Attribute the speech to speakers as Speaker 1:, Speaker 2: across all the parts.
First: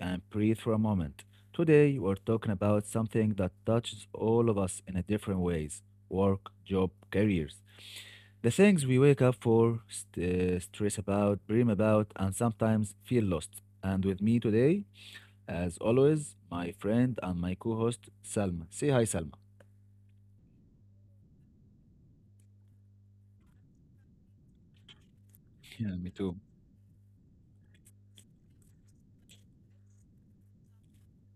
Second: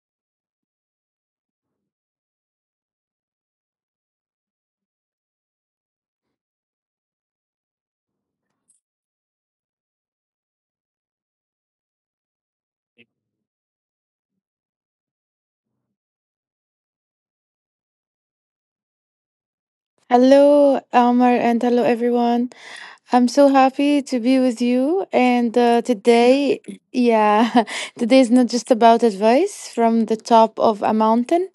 Speaker 1: and breathe for a moment. Today, we're talking about something that touches all of us in a different ways: work, job, careers. The things we wake up for, stress about, dream about, and sometimes feel lost. And with me today, as always, my friend and my co host, Salma. Say hi, Salma.
Speaker 2: Hello, Omar, and hello, everyone. I'm so happy to be with you. And uh,
Speaker 1: Yeah, me too.
Speaker 2: today, yeah, today is not just about advice from the top of a mountain.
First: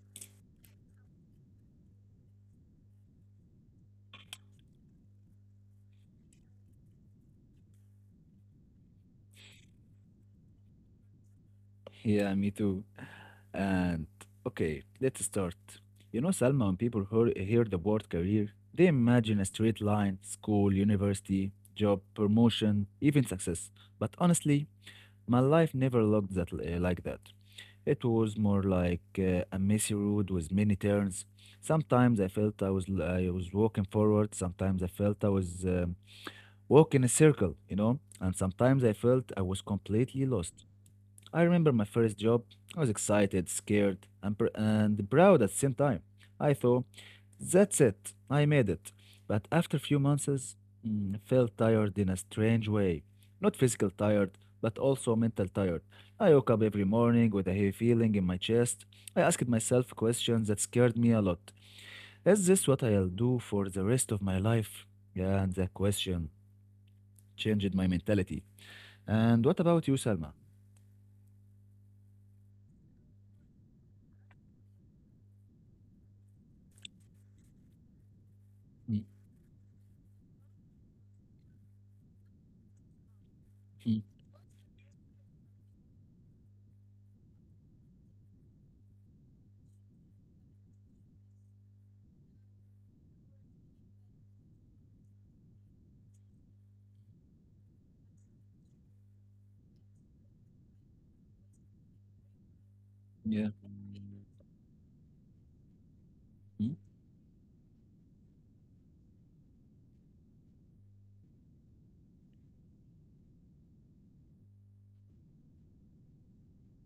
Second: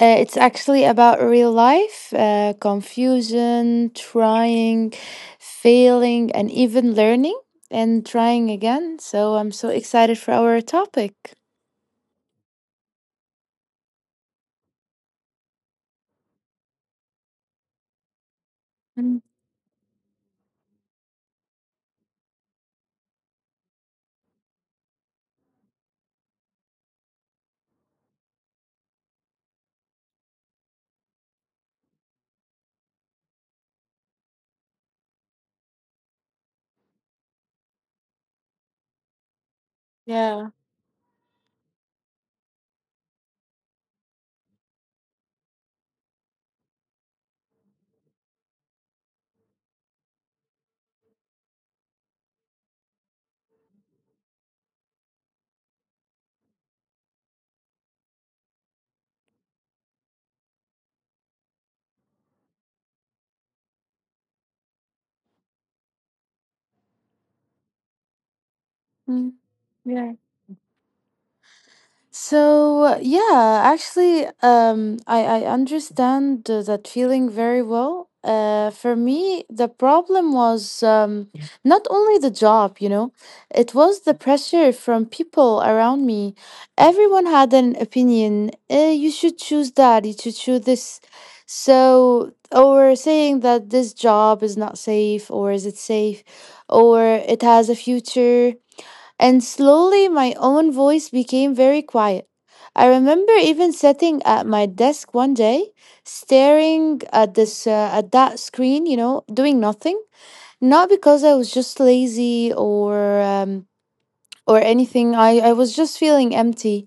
Speaker 2: It's actually about real life, confusion, trying, failing, and even learning and trying again. So I'm so excited for our topic.
Speaker 1: Yeah, me too. And okay, let's start. You know, Salma, when people hear the word career, they
Speaker 2: Mm.
Speaker 1: imagine a straight line: school, university, job, promotion, even success. But honestly, my life never looked that like that. It was more like a messy road with many turns. Sometimes I felt I was walking forward. Sometimes I felt I was walking a circle. And sometimes I felt I was completely
Speaker 2: Yeah.
Speaker 1: lost. I remember my first job. I was excited, scared, and proud at the same time. I thought, that's it, I made it. But after a few months, I felt tired in a strange way. Not physical tired, but also mental tired. I woke up every morning with a heavy feeling in my chest. I asked myself questions that scared me a lot. Is this what I'll do for the rest of my life? Yeah, and that question changed my mentality.
Speaker 2: Mm,
Speaker 1: And what about you,
Speaker 2: yeah.
Speaker 1: Salma?
Speaker 2: So, actually, I understand that feeling very well. For
Speaker 1: Mm.
Speaker 2: me, the problem was not only the job, you know, it
Speaker 1: Mm.
Speaker 2: was the pressure from people around me. Everyone had an opinion. Eh, you should choose that. You should choose this. So, or saying that this job is not safe, or is it safe, or it has a future, and slowly, my own voice became very quiet. I remember
Speaker 1: Yeah.
Speaker 2: even sitting at my desk one day,
Speaker 1: Mhm.
Speaker 2: staring at this at that screen, you know, doing nothing. Not because I was just lazy or anything. I was just feeling empty.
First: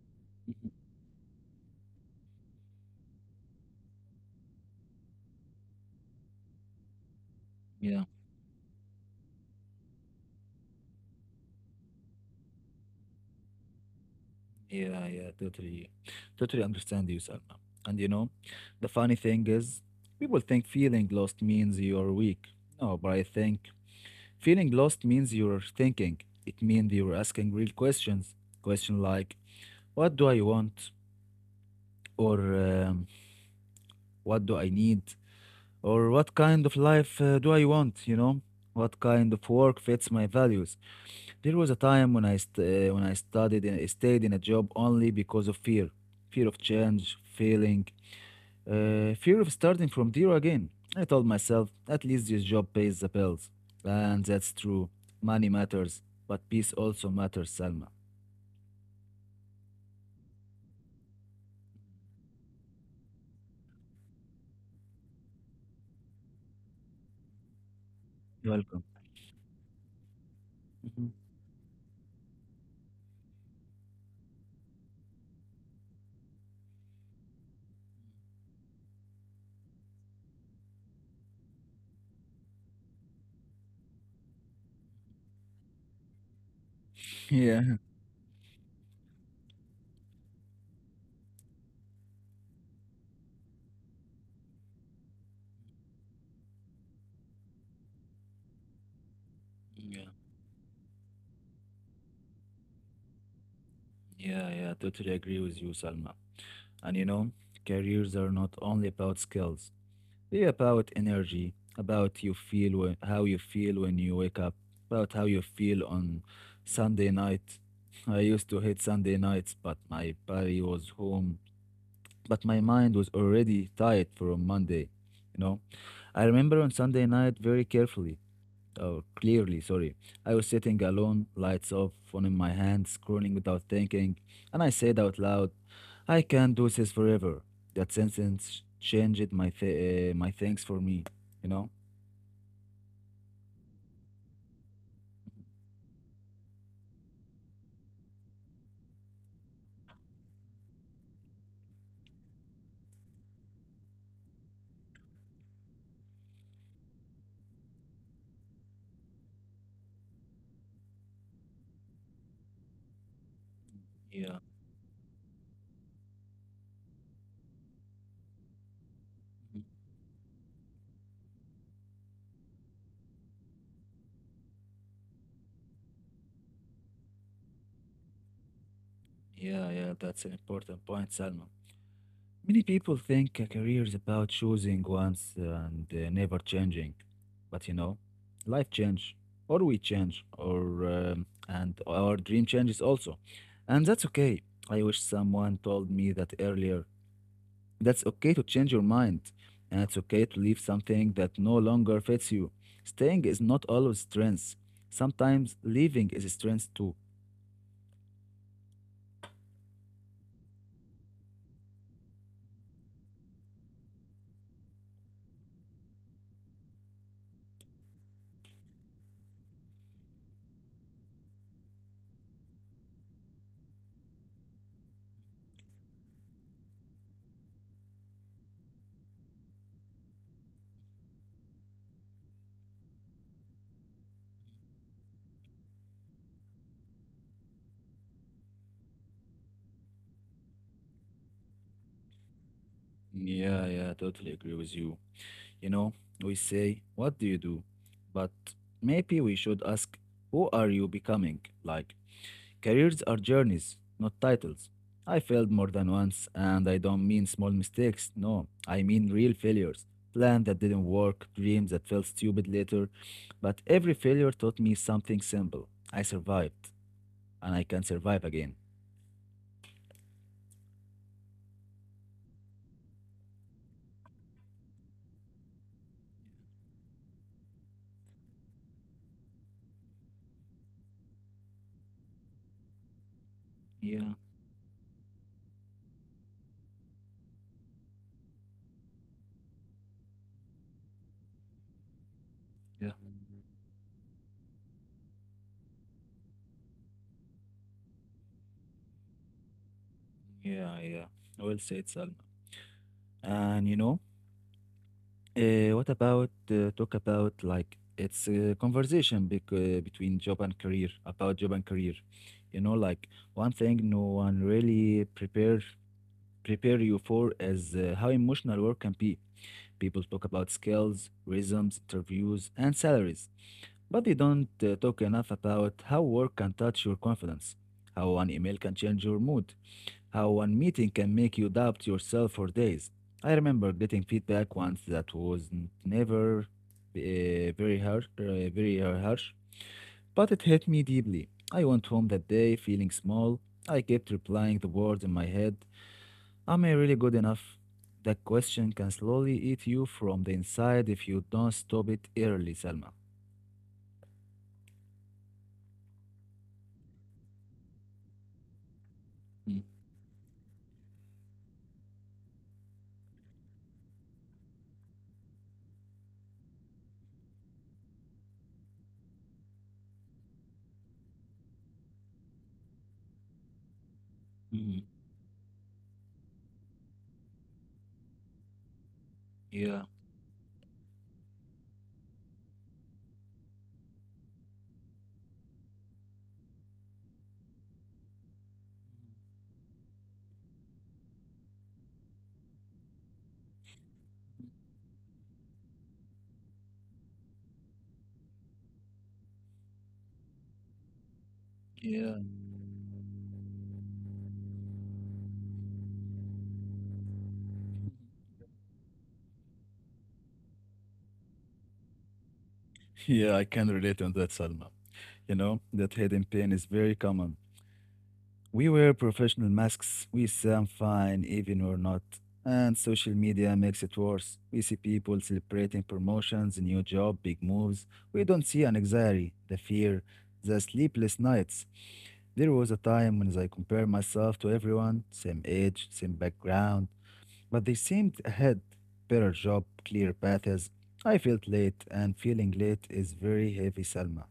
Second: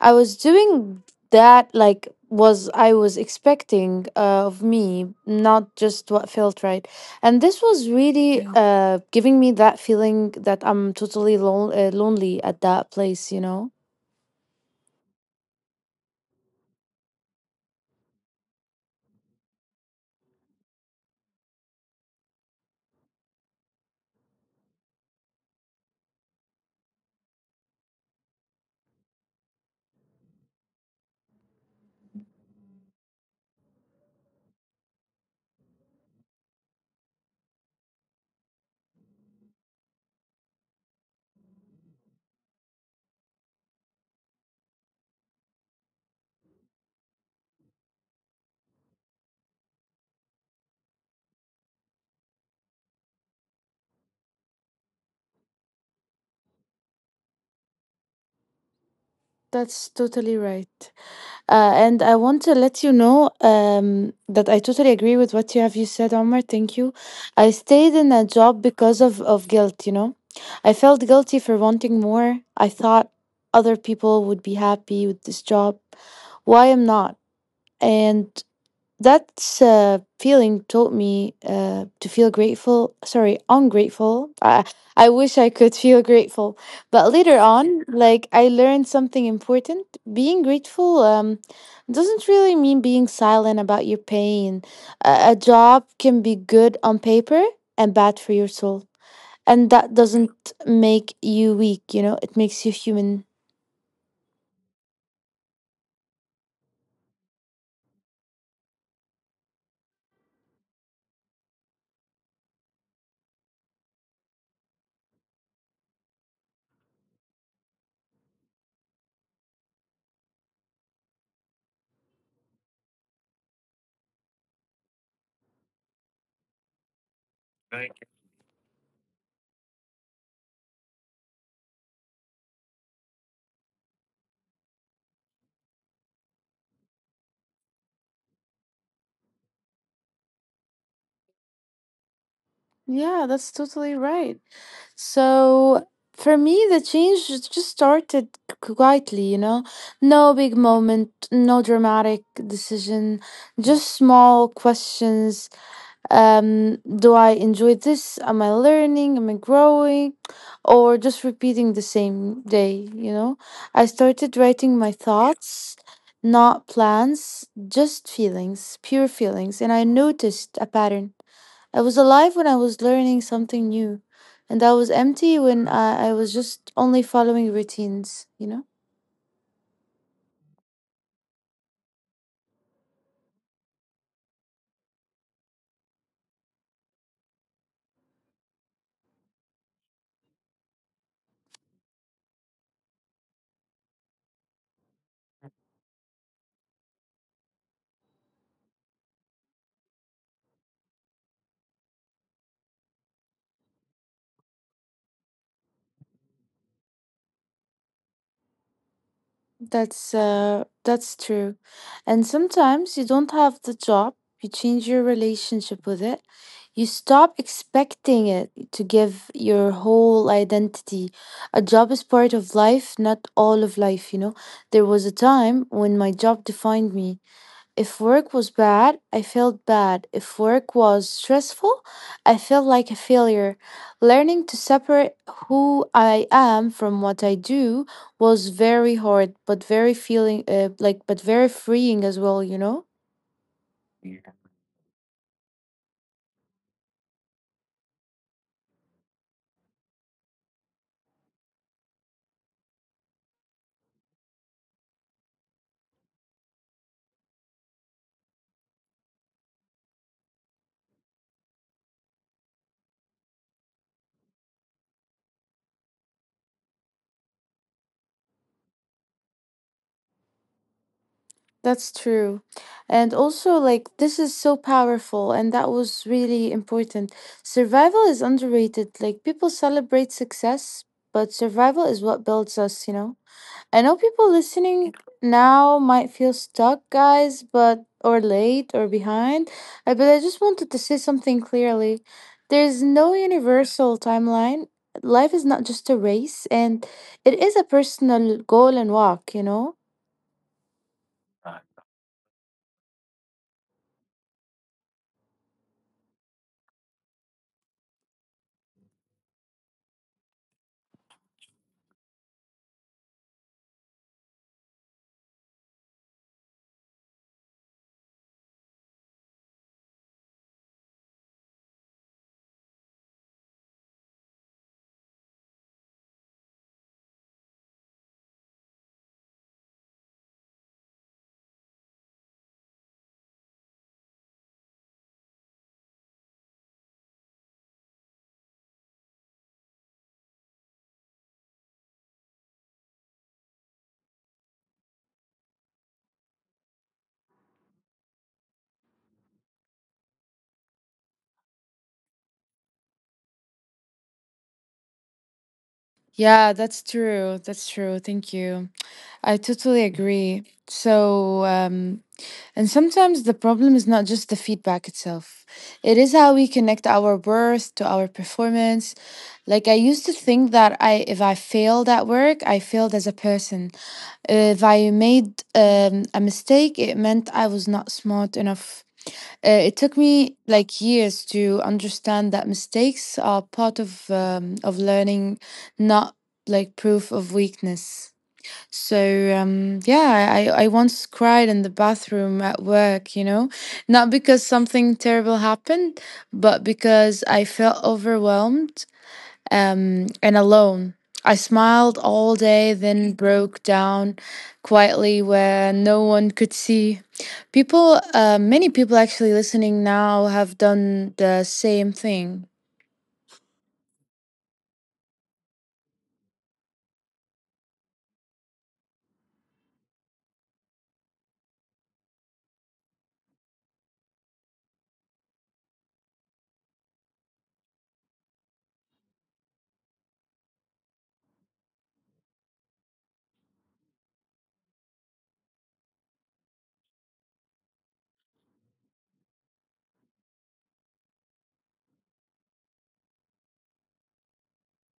Speaker 2: I was
Speaker 1: Mhm.
Speaker 2: doing that like was I was expecting of me, not just what felt right. And this was
Speaker 1: Yeah,
Speaker 2: really— Yeah. —giving me that feeling that I'm totally lonely at that place, you know?
Speaker 1: yeah, yeah, totally understand you, Salma. And you know, the funny thing is, people think feeling lost means you're weak. No, but I think feeling lost means you're thinking. It means you're asking real questions. Question like, what do I want? Or what do I need? Or what kind of life do I want? You know, what kind of work fits my values? There was a time when I studied and stayed in a job only because of fear, fear of change, failing, fear of starting from zero again. I told myself, at least this job pays the bills, and that's true. Money matters, but peace also matters, Salma.
Speaker 2: That's totally right. And I want to let you know that I totally agree with what you said, Omar. Thank you. I stayed in a job
Speaker 1: Welcome.
Speaker 2: because of guilt, you know. I felt
Speaker 1: Mhm.
Speaker 2: guilty for wanting more. I thought other people would be happy with this job. Why I'm not? And that feeling taught me to feel grateful— sorry, ungrateful. I wish I could feel grateful. But later
Speaker 1: Yeah.
Speaker 2: on, like, I learned something important. Being grateful doesn't really mean being silent about your pain. A job can be good on paper and bad for your soul. And that
Speaker 1: Yeah,
Speaker 2: doesn't make you weak, you know, it makes you human.
Speaker 1: yeah, yeah, totally agree with you, Salma. And you know, careers are not only about skills. Be about energy, about you feel when, how you feel when you wake up, about how you feel on Sunday night. I used to hate Sunday nights, but my body was home, but my mind was already tired from Monday. You know, I remember on Sunday night very carefully. Oh, clearly, sorry. I was sitting alone, lights off, phone in my hand, scrolling without thinking, and I said out loud, I can't do this forever. That sentence changed my things for me, you know?
Speaker 2: Yeah, that's totally right. So for me, the change just started quietly, you know? No big moment, no dramatic decision, just small questions. Do I enjoy this? Am I learning? Am I growing? Or just repeating the same day, you know? I started writing my
Speaker 1: Yeah,
Speaker 2: thoughts, not plans, just feelings, pure feelings. And I noticed a pattern. I was alive when I was learning something new, and I was empty when I was just only following routines, you know?
Speaker 1: yeah, yeah. That's an important point, Salma. Many people think a career is about choosing once and never changing. But you know, life change, or we change, or and our dream changes also. And that's okay. I wish someone told me that earlier. That's okay to change your mind, and it's okay to leave something that no longer fits you. Staying is not always strength. Sometimes leaving is a strength too.
Speaker 2: That's true. And sometimes you don't have the job, you change your relationship with it. You stop expecting it to give your whole identity. A job is part of life, not all of life, you know. There was a time when my job defined me. If work was bad, I felt bad. If work was stressful, I felt like a failure. Learning to separate who I am from what I do was very hard, but very feeling like but very freeing as well, you know?
Speaker 1: Yeah, yeah, totally agree with you. You know, we say, what do you do? But maybe we should ask, who are you becoming? Like, careers are journeys, not titles. I failed more than once, and I don't mean small mistakes. No, I mean real failures. Plans that didn't work, dreams that felt stupid later. But every failure taught me something simple. I survived, and I can survive again.
Speaker 2: That's true. And also, like, this is so powerful and that was really important. Survival is underrated. Like, people celebrate success, but survival is what builds us, you know? I know people
Speaker 1: Yeah,
Speaker 2: listening now might feel stuck, guys, but or late or behind. I just wanted to say something clearly. There's no
Speaker 1: yeah,
Speaker 2: universal timeline. Life is not just a race, and it is a personal goal and walk, you know?
Speaker 1: yeah, yeah. Well said, Salma. And you know, what about talk about like it's a conversation bec between job and career about job and career. You know, like one thing no one really prepare you for is how emotional work can be. People talk about skills, rhythms, interviews, and salaries, but they don't talk enough about how work can touch your confidence, how one email can change your mood, how one meeting can make you doubt yourself for days. I remember getting feedback once that was never very harsh, very harsh, but it hit me deeply. I went home that day feeling small. I kept replying the words in my head. Am I really good enough? That question can slowly eat you from the inside if you don't stop it early, Salma.
Speaker 2: Yeah, that's true. That's true. Thank you. I totally agree. So, and sometimes the problem is not just the feedback itself, it is how we connect our worth to our performance. Like, I used to think that I if I failed at work, I failed as a person. If I made
Speaker 1: Mhm.
Speaker 2: a mistake, it meant I was not smart enough. It took me
Speaker 1: Yeah,
Speaker 2: like years to understand that mistakes are part of learning, not like proof of weakness. So yeah, I once cried in the bathroom at work, you know, not because something terrible happened, but because I felt overwhelmed and alone. I smiled all day,
Speaker 1: yeah.
Speaker 2: then broke down quietly where no one could see. Many people actually listening now have done the same thing.
Speaker 1: Yeah, I can relate on that, Salma. You know, that hidden pain is very common. We wear professional masks, we sound fine even or not. And social media makes it worse. We see people celebrating promotions, new job, big moves. We don't see an anxiety, the fear, the sleepless nights. There was a time when I compared myself to everyone, same age, same background, but they seemed ahead, better job, clear paths. I felt late, and feeling late is very heavy, Salma.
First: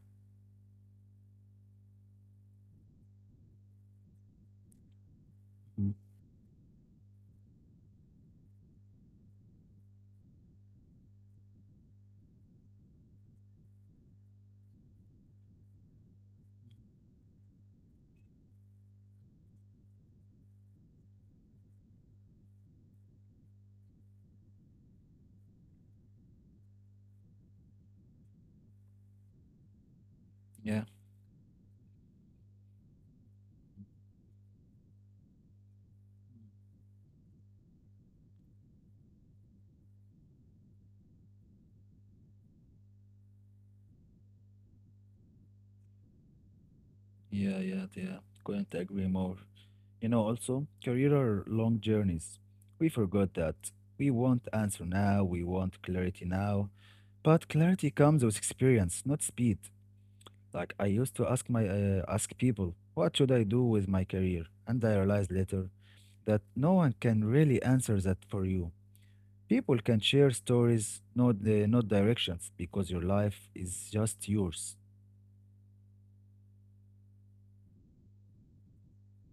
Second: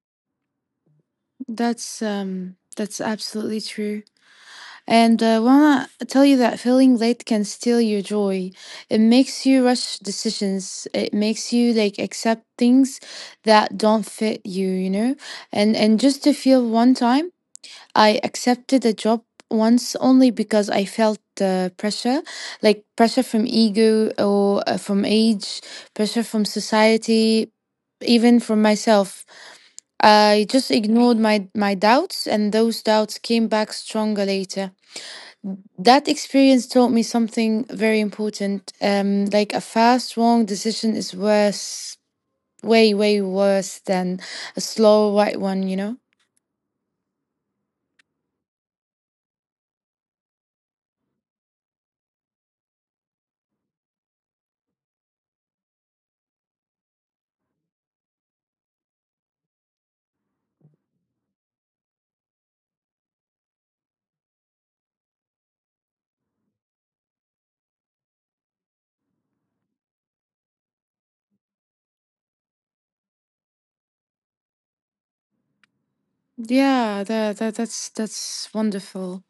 Speaker 2: That's absolutely true. And I wanna
Speaker 1: Mhm.
Speaker 2: tell you that feeling late can steal your joy. It makes you rush decisions. It makes you like accept things that don't fit you. You know, and just to feel one time I accepted a job once only because I felt pressure, like pressure from ego or from age, pressure from society, even from myself. I just
Speaker 1: Yeah,
Speaker 2: ignored my doubts, and those doubts came back stronger later. That experience taught me something very important. Like, a fast, wrong decision is worse, way, way worse than a slow, right one, you know?
Speaker 1: yeah, yeah, yeah. Couldn't agree more. You know, also, career are long journeys. We forgot that. We want answer now, we want clarity now. But clarity comes with experience, not speed. Like I used to ask my ask people, what should I do with my career? And I realized later that no one can really answer that for you. People can share stories, not directions, because your life is just yours.
Speaker 2: Yeah, that's wonderful.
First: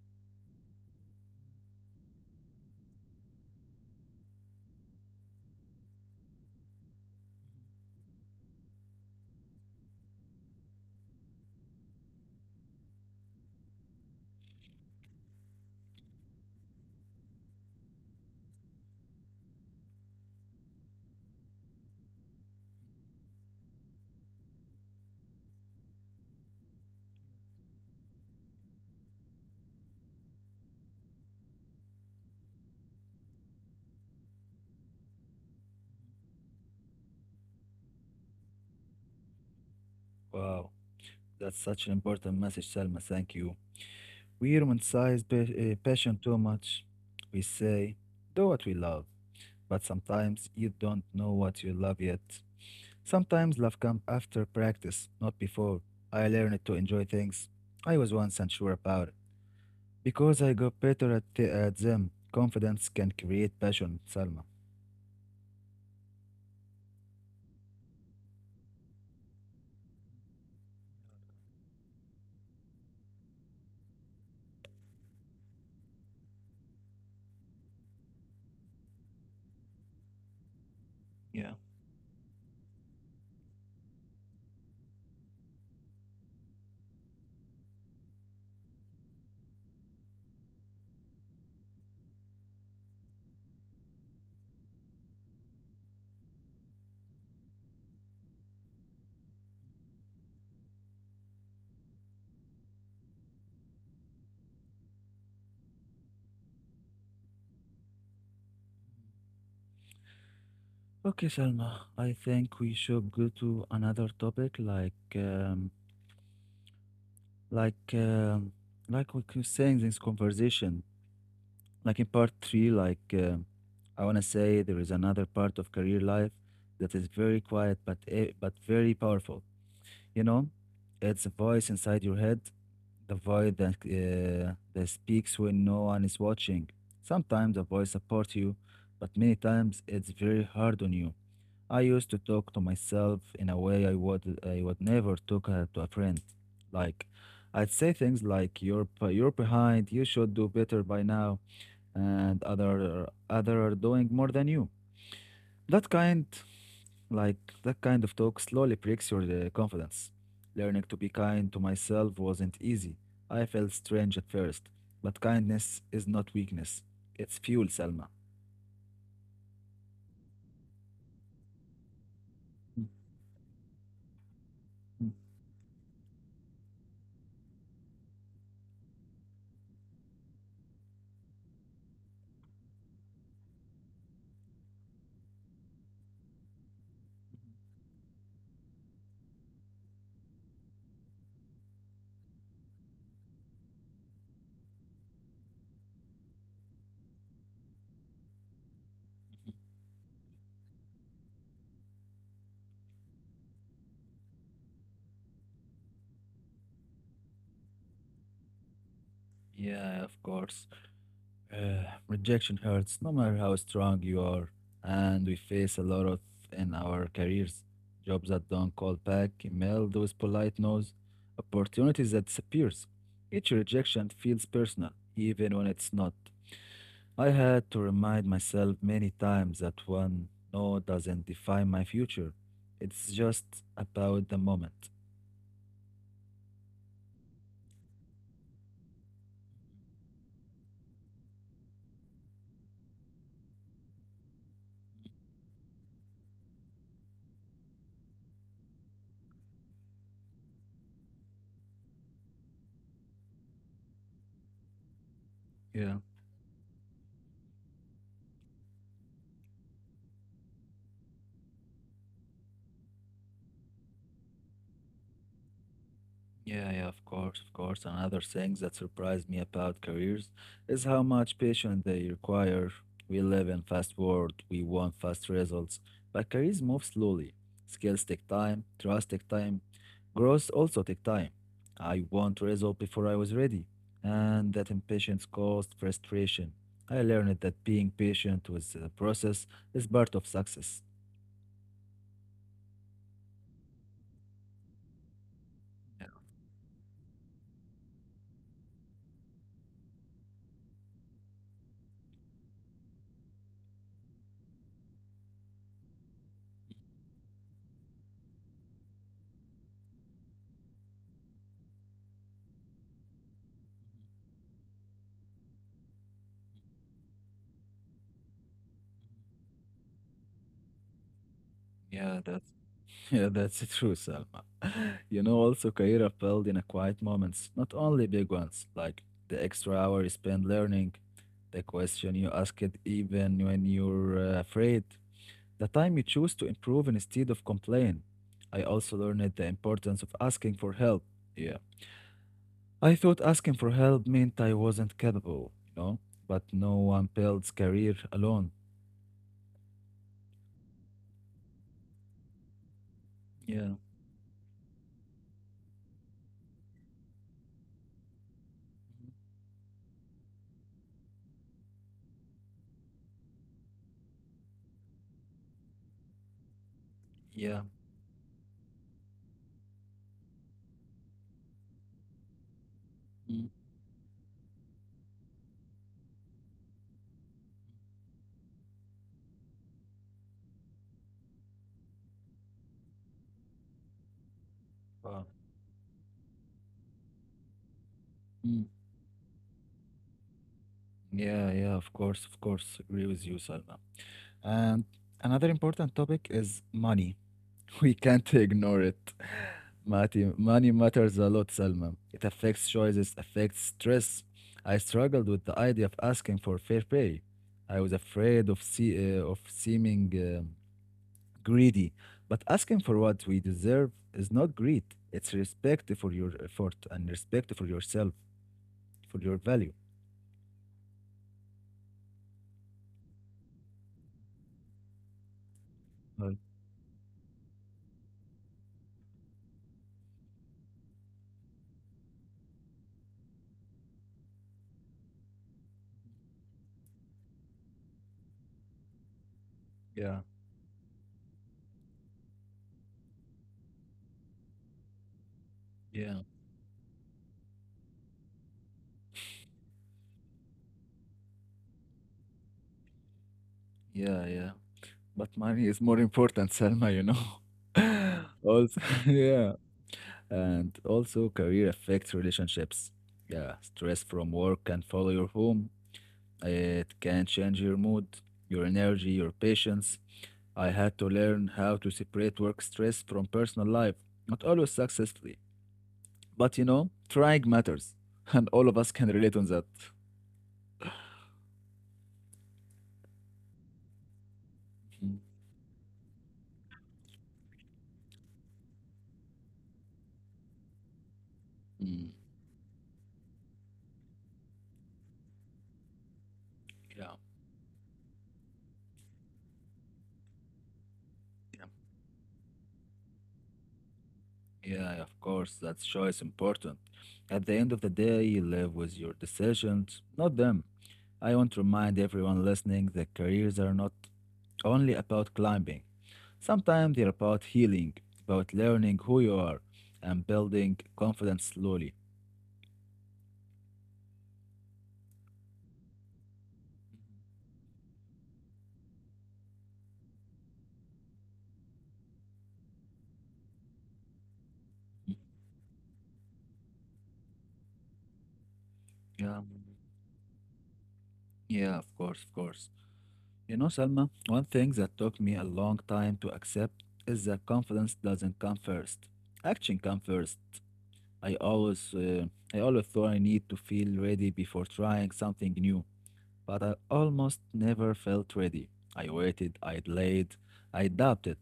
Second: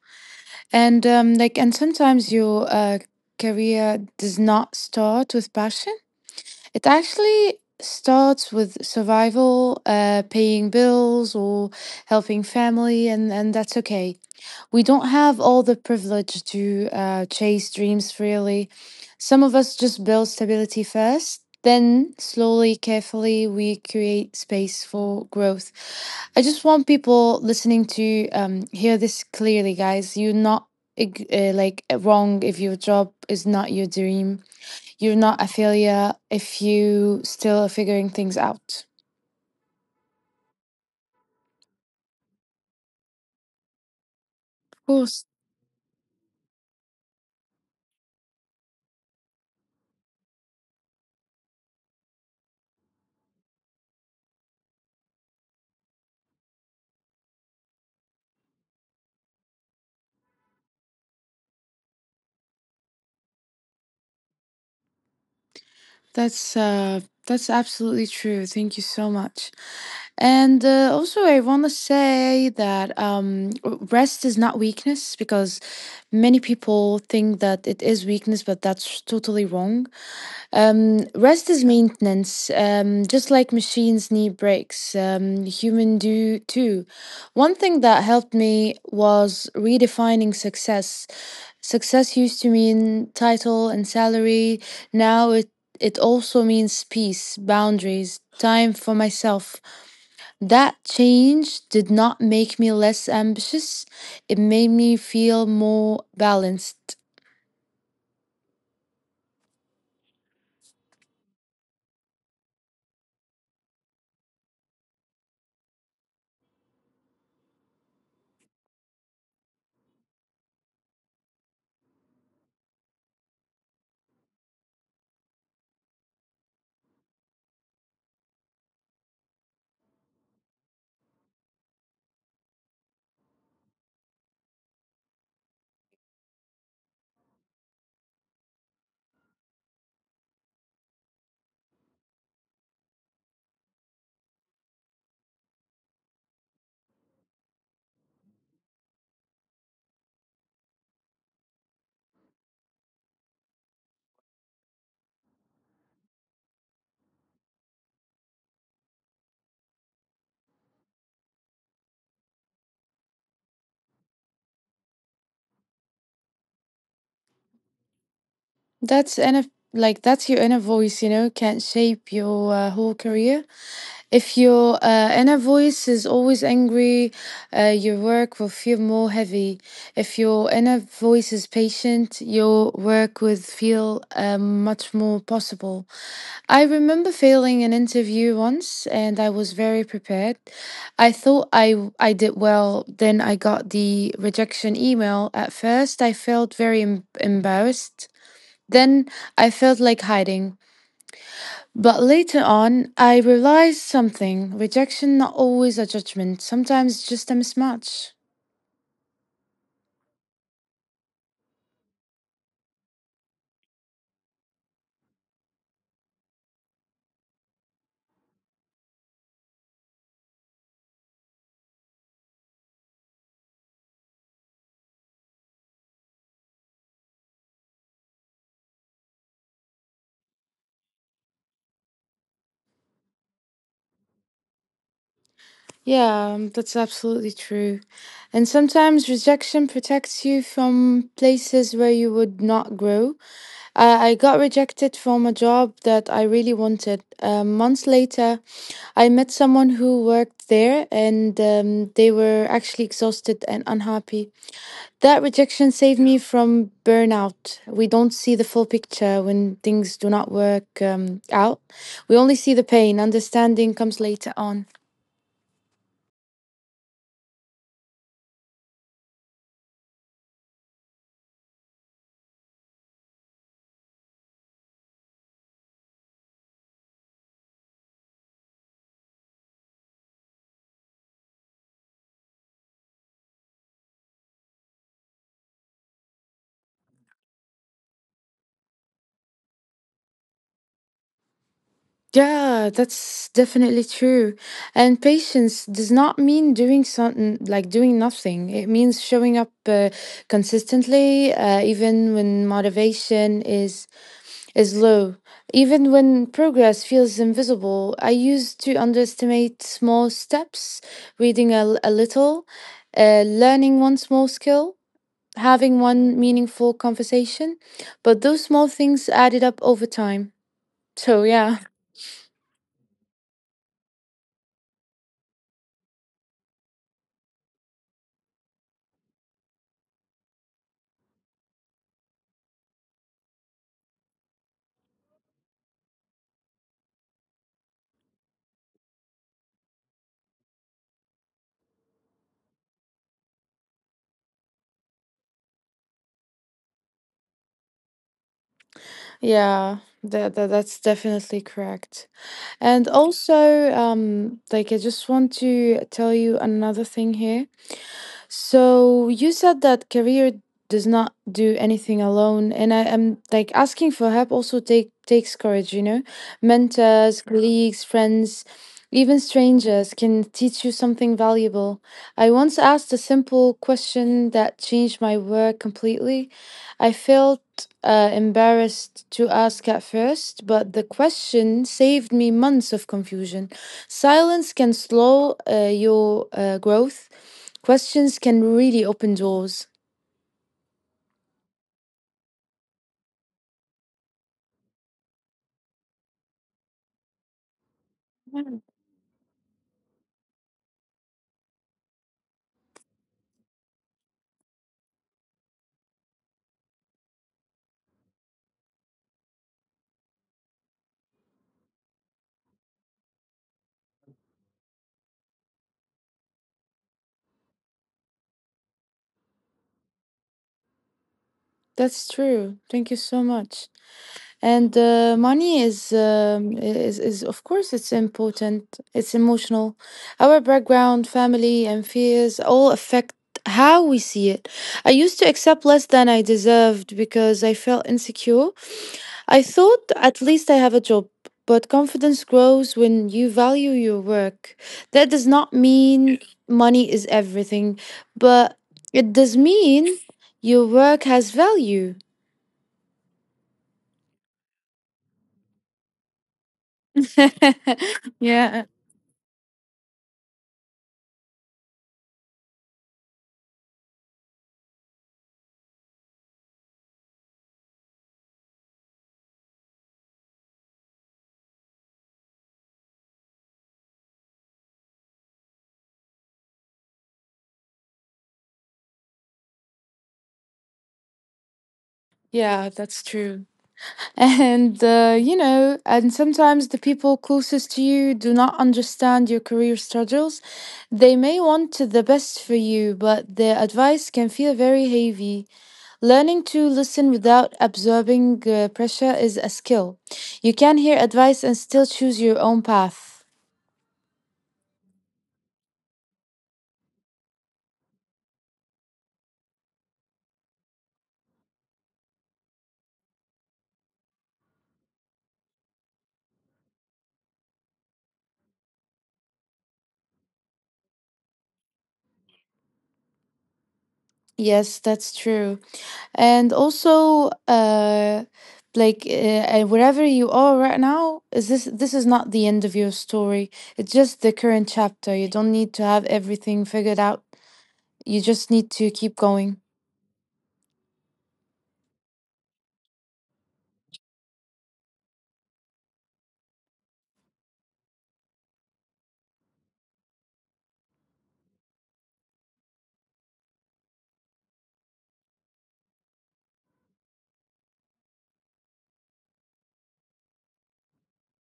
Speaker 2: And like, and sometimes your career does not start with passion. It actually starts with survival, paying bills, or helping family, and that's okay, we don't have all the privilege to chase dreams freely. Some of us just build stability first, then slowly, carefully, we create space for growth. I just want people listening to hear this clearly, guys. You're not wrong if your job is not your dream. You're not a failure if you still are figuring things out.
Speaker 1: Wow, that's such an important message, Salma. Thank you. We
Speaker 2: Of
Speaker 1: romanticize
Speaker 2: course.
Speaker 1: passion too much. We say, do what we love, but sometimes you don't know what you love yet. Sometimes love comes after practice, not before. I learned to enjoy things I was once unsure about because I got better at them. Confidence can create passion, Salma.
Speaker 2: That's uh that's absolutely true. Thank you so much. And also, I want to say that rest is not weakness, because many people think that it is weakness, but that's totally wrong. Um Rest
Speaker 1: Yeah.
Speaker 2: is maintenance. Just like machines need breaks, human do too. One thing that helped me was redefining success. Success used to mean title and salary. Now it also means peace, boundaries, time for myself. That change did not make me less ambitious. It made me feel more balanced.
Speaker 1: Okay, Salma. I think we should go to another topic, like, um, like we keep saying this conversation. Like in part three, like I want to say there is another part of career life that is very quiet but very powerful. You know, it's a voice inside your head, the voice that speaks when no one is watching. Sometimes a voice supports you, but many times it's very hard on you. I used to talk to myself in a way I would never talk to a friend. Like I'd say things like you're behind, you should do better by now and other are doing more than you. That kind, like that kind of talk slowly breaks your confidence. Learning to be kind to myself wasn't easy. I felt strange at first, but kindness is not weakness; it's fuel, Selma.
Speaker 2: That's inner, like, that's your inner voice, you know, can shape your whole career. If your inner voice is always angry, your work will feel more heavy. If your inner voice is patient, your work would feel much more possible. I remember failing an interview once, and I was very prepared. I thought I did well, then I got the rejection email. At first, I felt very embarrassed. Then I felt like hiding. But later on, I realized something: rejection not always a judgment, sometimes just a mismatch.
Speaker 1: Yeah, of course. Uh, Rejection hurts no matter how strong you are, and we face a lot of in our careers. Jobs that don't call back, email those polite no's, opportunities that disappears. Each rejection feels personal, even when it's not. I had to remind myself many times that one no doesn't define my future. It's just about the moment.
Speaker 2: Yeah, that's absolutely true. And sometimes rejection protects you from places where you would not grow. I got rejected from a job that I really wanted. Months later, I met someone who worked there, and they were actually exhausted and unhappy. That rejection
Speaker 1: Yeah.
Speaker 2: saved me from burnout. We don't see the full picture when things do not work out. We only see the pain. Understanding comes later on.
Speaker 1: Yeah, yeah, of course, of course. Another thing that surprised me about careers is how much patience they require. We live in fast world, we want fast results, but careers move slowly. Skills take time, trust take time, growth also take time. I want result before I was ready, and that impatience caused frustration. I learned that being patient with the process is part of success.
Speaker 2: Yeah, that's definitely true. And patience does not mean doing something like doing nothing. It means showing up consistently, even when motivation is low. Even when progress feels invisible, I used to underestimate small steps, reading a little, learning one small skill, having one meaningful conversation. But those small things added up over time. So, yeah,
Speaker 1: Yeah, that's Yeah, that's true, Selma. You know, also Kaira filled in a quiet moments, not only big ones, like the extra hour you spend learning, the question you ask it even when you're afraid, the time you choose to improve instead of complain. I also learned the importance of asking for help. Yeah. I thought asking for help meant I wasn't capable, but no one builds career alone.
Speaker 2: yeah. That's definitely correct. And
Speaker 1: Yeah,
Speaker 2: also, like, I just want to tell you another thing here. So you said that career does not do anything alone, and I am, like, asking for help also takes courage, you know?
Speaker 1: yeah.
Speaker 2: Mentors, colleagues, friends, even strangers can teach you something valuable. I once asked a
Speaker 1: Mm.
Speaker 2: simple question that changed my work completely. I felt embarrassed to ask at first, but the question saved me months of confusion. Silence can
Speaker 1: Wow.
Speaker 2: slow your growth. Questions can
Speaker 1: Mm.
Speaker 2: really open doors.
Speaker 1: Yeah, yeah, of course, of course. Agree with you, Salma. And another important topic is money. We can't
Speaker 2: Yeah,
Speaker 1: ignore it. Money matters a lot, Salma. It affects choices, affects stress. I struggled with the idea of asking for fair pay. I was afraid of of seeming greedy, but asking for what we deserve is not greed. It's respect for your effort and respect for yourself, for your value.
Speaker 2: that's true. Thank you so much. And money is,
Speaker 1: Right.
Speaker 2: of course it's important. It's emotional. Our background, family, and fears all affect how we see it. I used to accept less than I deserved because I felt insecure. I thought
Speaker 1: Yeah,
Speaker 2: at least I have a job, but confidence grows when you value your work. That does not mean
Speaker 1: yeah,
Speaker 2: money is everything, but it does mean your work has value.
Speaker 1: yeah, yeah. But money is more important, Selma.
Speaker 2: Yeah,
Speaker 1: Also, yeah. And also, career affects relationships. Yeah, stress from work can follow your home. It can change your mood, your energy, your patience. I had to learn how to separate work stress from personal life, not always successfully, but trying matters, and all of us can relate on that.
Speaker 2: yeah, that's true. And,
Speaker 1: Mm.
Speaker 2: you know, and sometimes the people closest to you do not understand your career struggles. They may want to the
Speaker 1: Mm.
Speaker 2: best for you, but their advice can feel very heavy. Learning to listen
Speaker 1: Yeah.
Speaker 2: without absorbing pressure is a skill. You can hear advice and still choose your own path.
Speaker 1: Yeah, of course, that choice important. At the end of the day, you live with your decisions, not them. I want to remind everyone listening that careers are not only about climbing. Sometimes they're about healing, about learning who you are, and building confidence slowly.
Speaker 2: Yes, that's true. And also, like uh, wherever you are right now, is this this is not the end of your story. It's just the current chapter. You don't need to have everything figured out. You just need to keep
Speaker 1: Yeah,
Speaker 2: going.
Speaker 1: yeah, of course, of course. You know, Salma, one thing that took me a long time to accept is that confidence doesn't come first. Action comes first. I always, uh, I always thought I need to feel ready before trying something new, but I almost never felt ready. I waited, I delayed, I doubted.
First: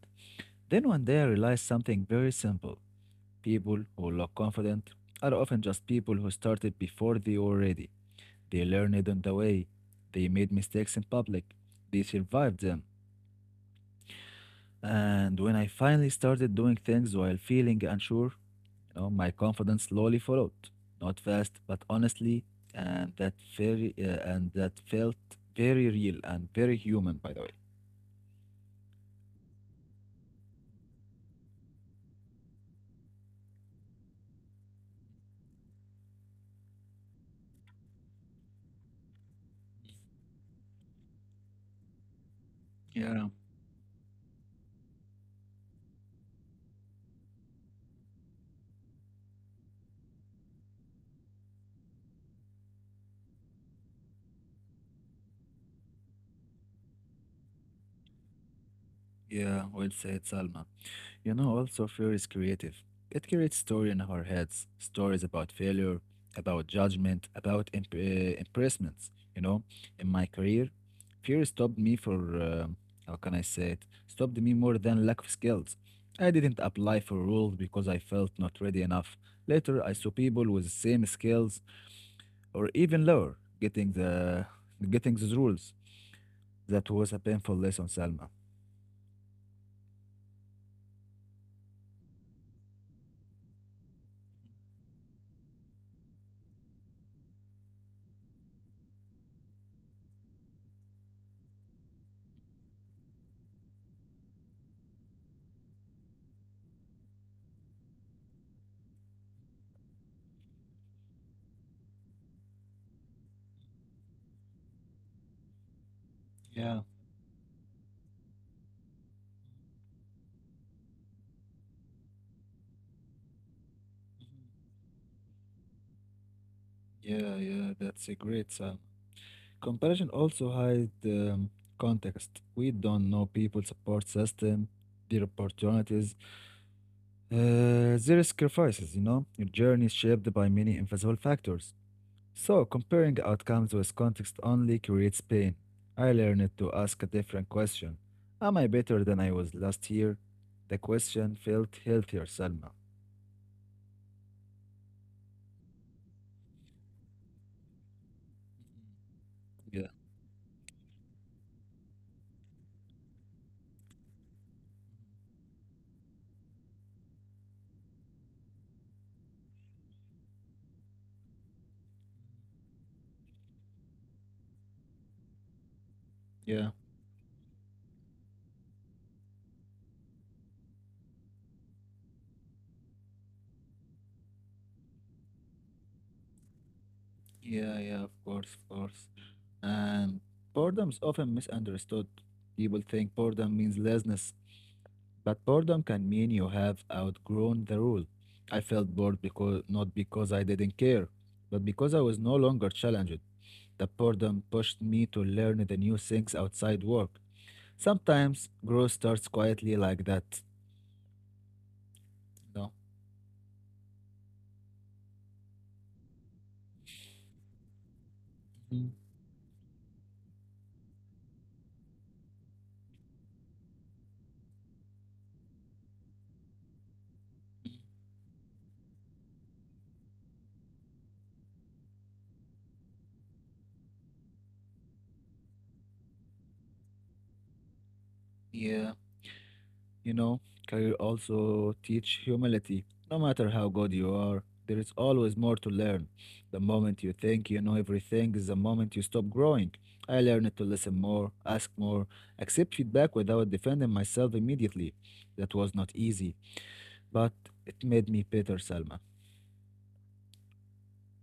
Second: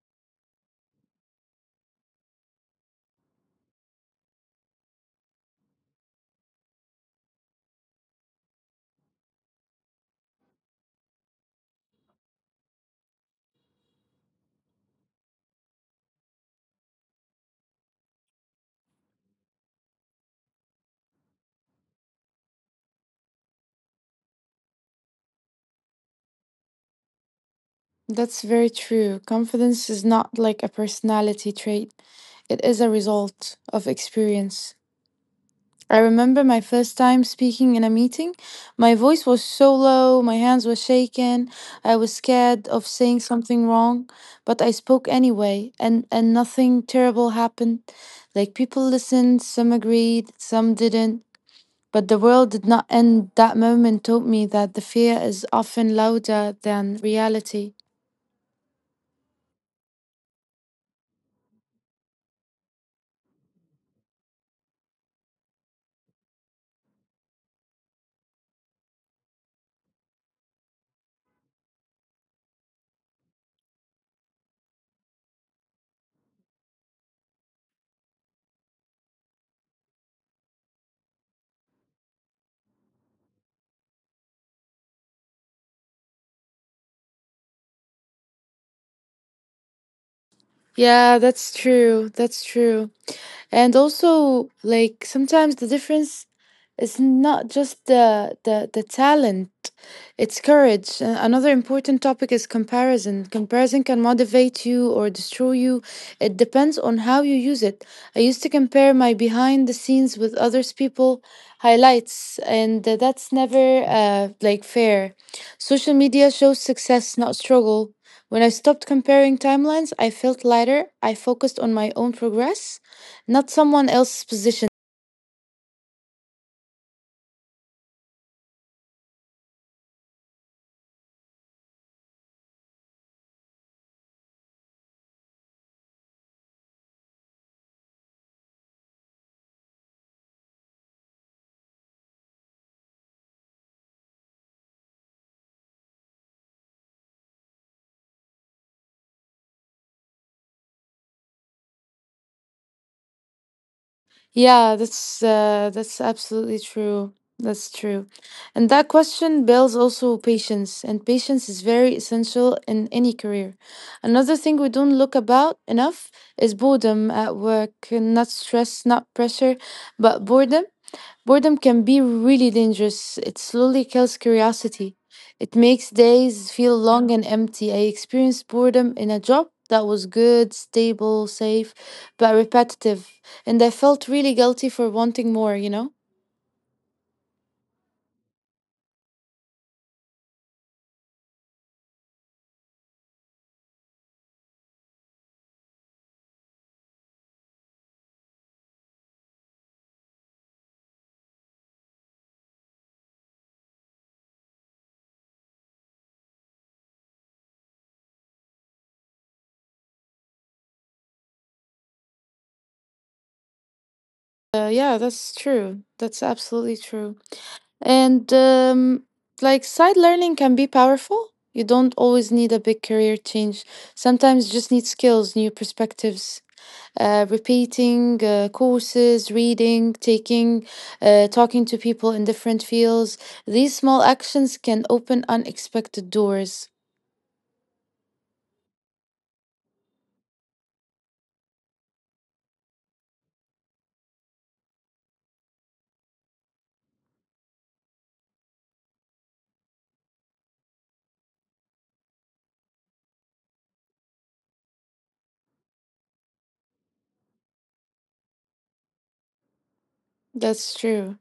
Speaker 1: Then one day I realized something very simple. People who look confident are often just people who started before they were ready. They learned on the way. They made mistakes in public. They survived them. And when I finally started doing things while feeling unsure, you know, my confidence slowly followed, not fast, but honestly, and that felt very real and very human, by the way.
Speaker 2: That's very true. Confidence is not like a personality trait. It is a result of experience. I remember my first time speaking in a meeting. My voice was so low, my hands were shaking. I was scared of saying
Speaker 1: Yeah,
Speaker 2: something wrong, but I spoke anyway, and, nothing terrible happened. Like, people listened, some agreed, some didn't. But the world did not end. That moment taught me that the fear is often louder than reality.
Speaker 1: yeah, well said, Salma. You know, also fear is creative. It creates story in our heads, stories about failure, about judgment, about impressments. You know, in my career, fear stopped me for how can I say it? Stopped me more than lack of skills. I didn't apply for roles because I felt not ready enough. Later, I saw people with the same skills or even lower getting the getting those roles. That was a painful lesson, Salma.
Speaker 2: Yeah, that's true. That's true. And also, like, sometimes the difference is not just the talent, it's courage. Another important topic is comparison. Comparison can motivate you or destroy you, it depends on how you use it. I used to compare my behind the scenes with others people highlights, and that's never like fair. Social media shows
Speaker 1: Yeah,
Speaker 2: success, not struggle. When I stopped comparing timelines, I felt lighter. I focused on my own progress, not someone else's position.
Speaker 1: yeah, yeah. That's a great. Comparison also hide context. We don't know people support system, their opportunities, their sacrifices. You know, your journey is shaped by many invisible factors. So comparing outcomes with context only creates pain. I learned to ask a different question. Am I better than I was last year? The question felt healthier, Salma.
Speaker 2: Yeah, that's absolutely true. That's true. And that question builds
Speaker 1: Yeah,
Speaker 2: also patience, and patience is very essential in any career. Another thing we don't look about enough is boredom at work, not stress, not pressure, but boredom. Boredom can be really dangerous. It slowly kills curiosity. It makes days
Speaker 1: yeah,
Speaker 2: feel long and empty. I experienced boredom in a job that was good, stable, safe, but repetitive. And I felt really guilty for wanting more, you know?
Speaker 1: yeah, yeah. Of course, of course. And boredom is often misunderstood. People think boredom means laziness. But boredom can mean you have outgrown the rule. I felt bored because not because I didn't care, but because I was no longer challenged. The boredom pushed me to learn the new things outside work. Sometimes growth starts quietly like that. No.
Speaker 2: Yeah, that's true. That's absolutely true. And
Speaker 1: Mhm.
Speaker 2: like, side learning can be powerful. You don't always need a big career change. Sometimes you just need skills, new perspectives, repeating courses, reading, taking, talking to people in different fields. These small actions can open unexpected doors.
Speaker 1: Yeah. You know, career also teach humility. No matter how good you are, there is always more to learn. The moment you think you know everything is the moment you stop growing. I learned to listen more, ask more, accept feedback without defending myself immediately. That was not easy, but it made me better, Salma.
Speaker 2: That's true.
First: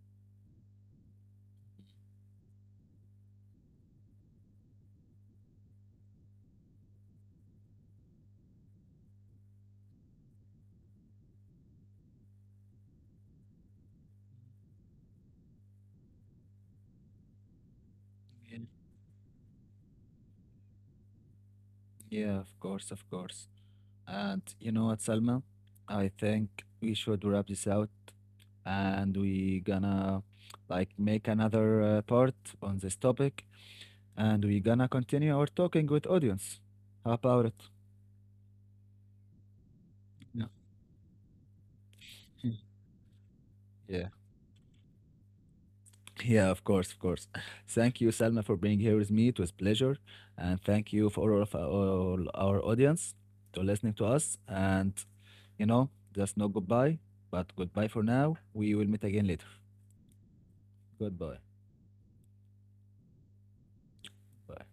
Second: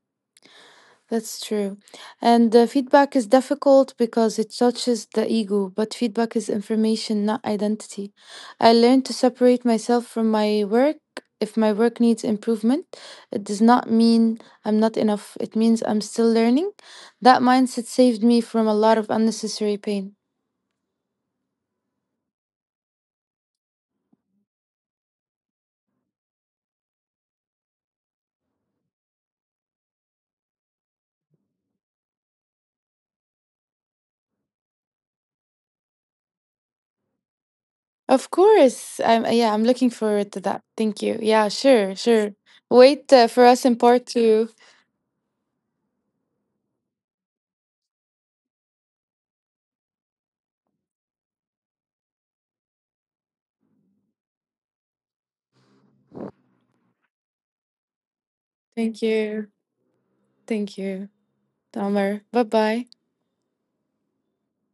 Speaker 2: That's true. And the feedback is difficult because it touches the ego, but feedback is information, not identity. I learned to separate myself from my work. If my work needs improvement, it does not mean I'm not enough. It means I'm still learning. That mindset saved me
Speaker 1: Yeah,
Speaker 2: from a lot of unnecessary pain.
Speaker 1: yeah, of course, of course. And you know what, Salma? I think we should wrap this out and we gonna like make another part on this topic and we gonna continue our talking with audience. How about it?
Speaker 2: Of course. I'm, yeah, I'm looking forward to
Speaker 1: Yeah.
Speaker 2: that. Thank you. Yeah, sure, sure.
Speaker 1: Mm.
Speaker 2: Wait for us in part
Speaker 1: Yeah.
Speaker 2: two.
Speaker 1: Yeah, of course, of course. Thank you, Salma, for being here with me. It was pleasure. And thank you for all of all our audience to listening to us. And, you know, just no goodbye, but goodbye for now. We will
Speaker 2: Thank
Speaker 1: meet again later.
Speaker 2: you. Thank you,
Speaker 1: Goodbye.
Speaker 2: Tamar. Bye bye.
Speaker 1: Bye.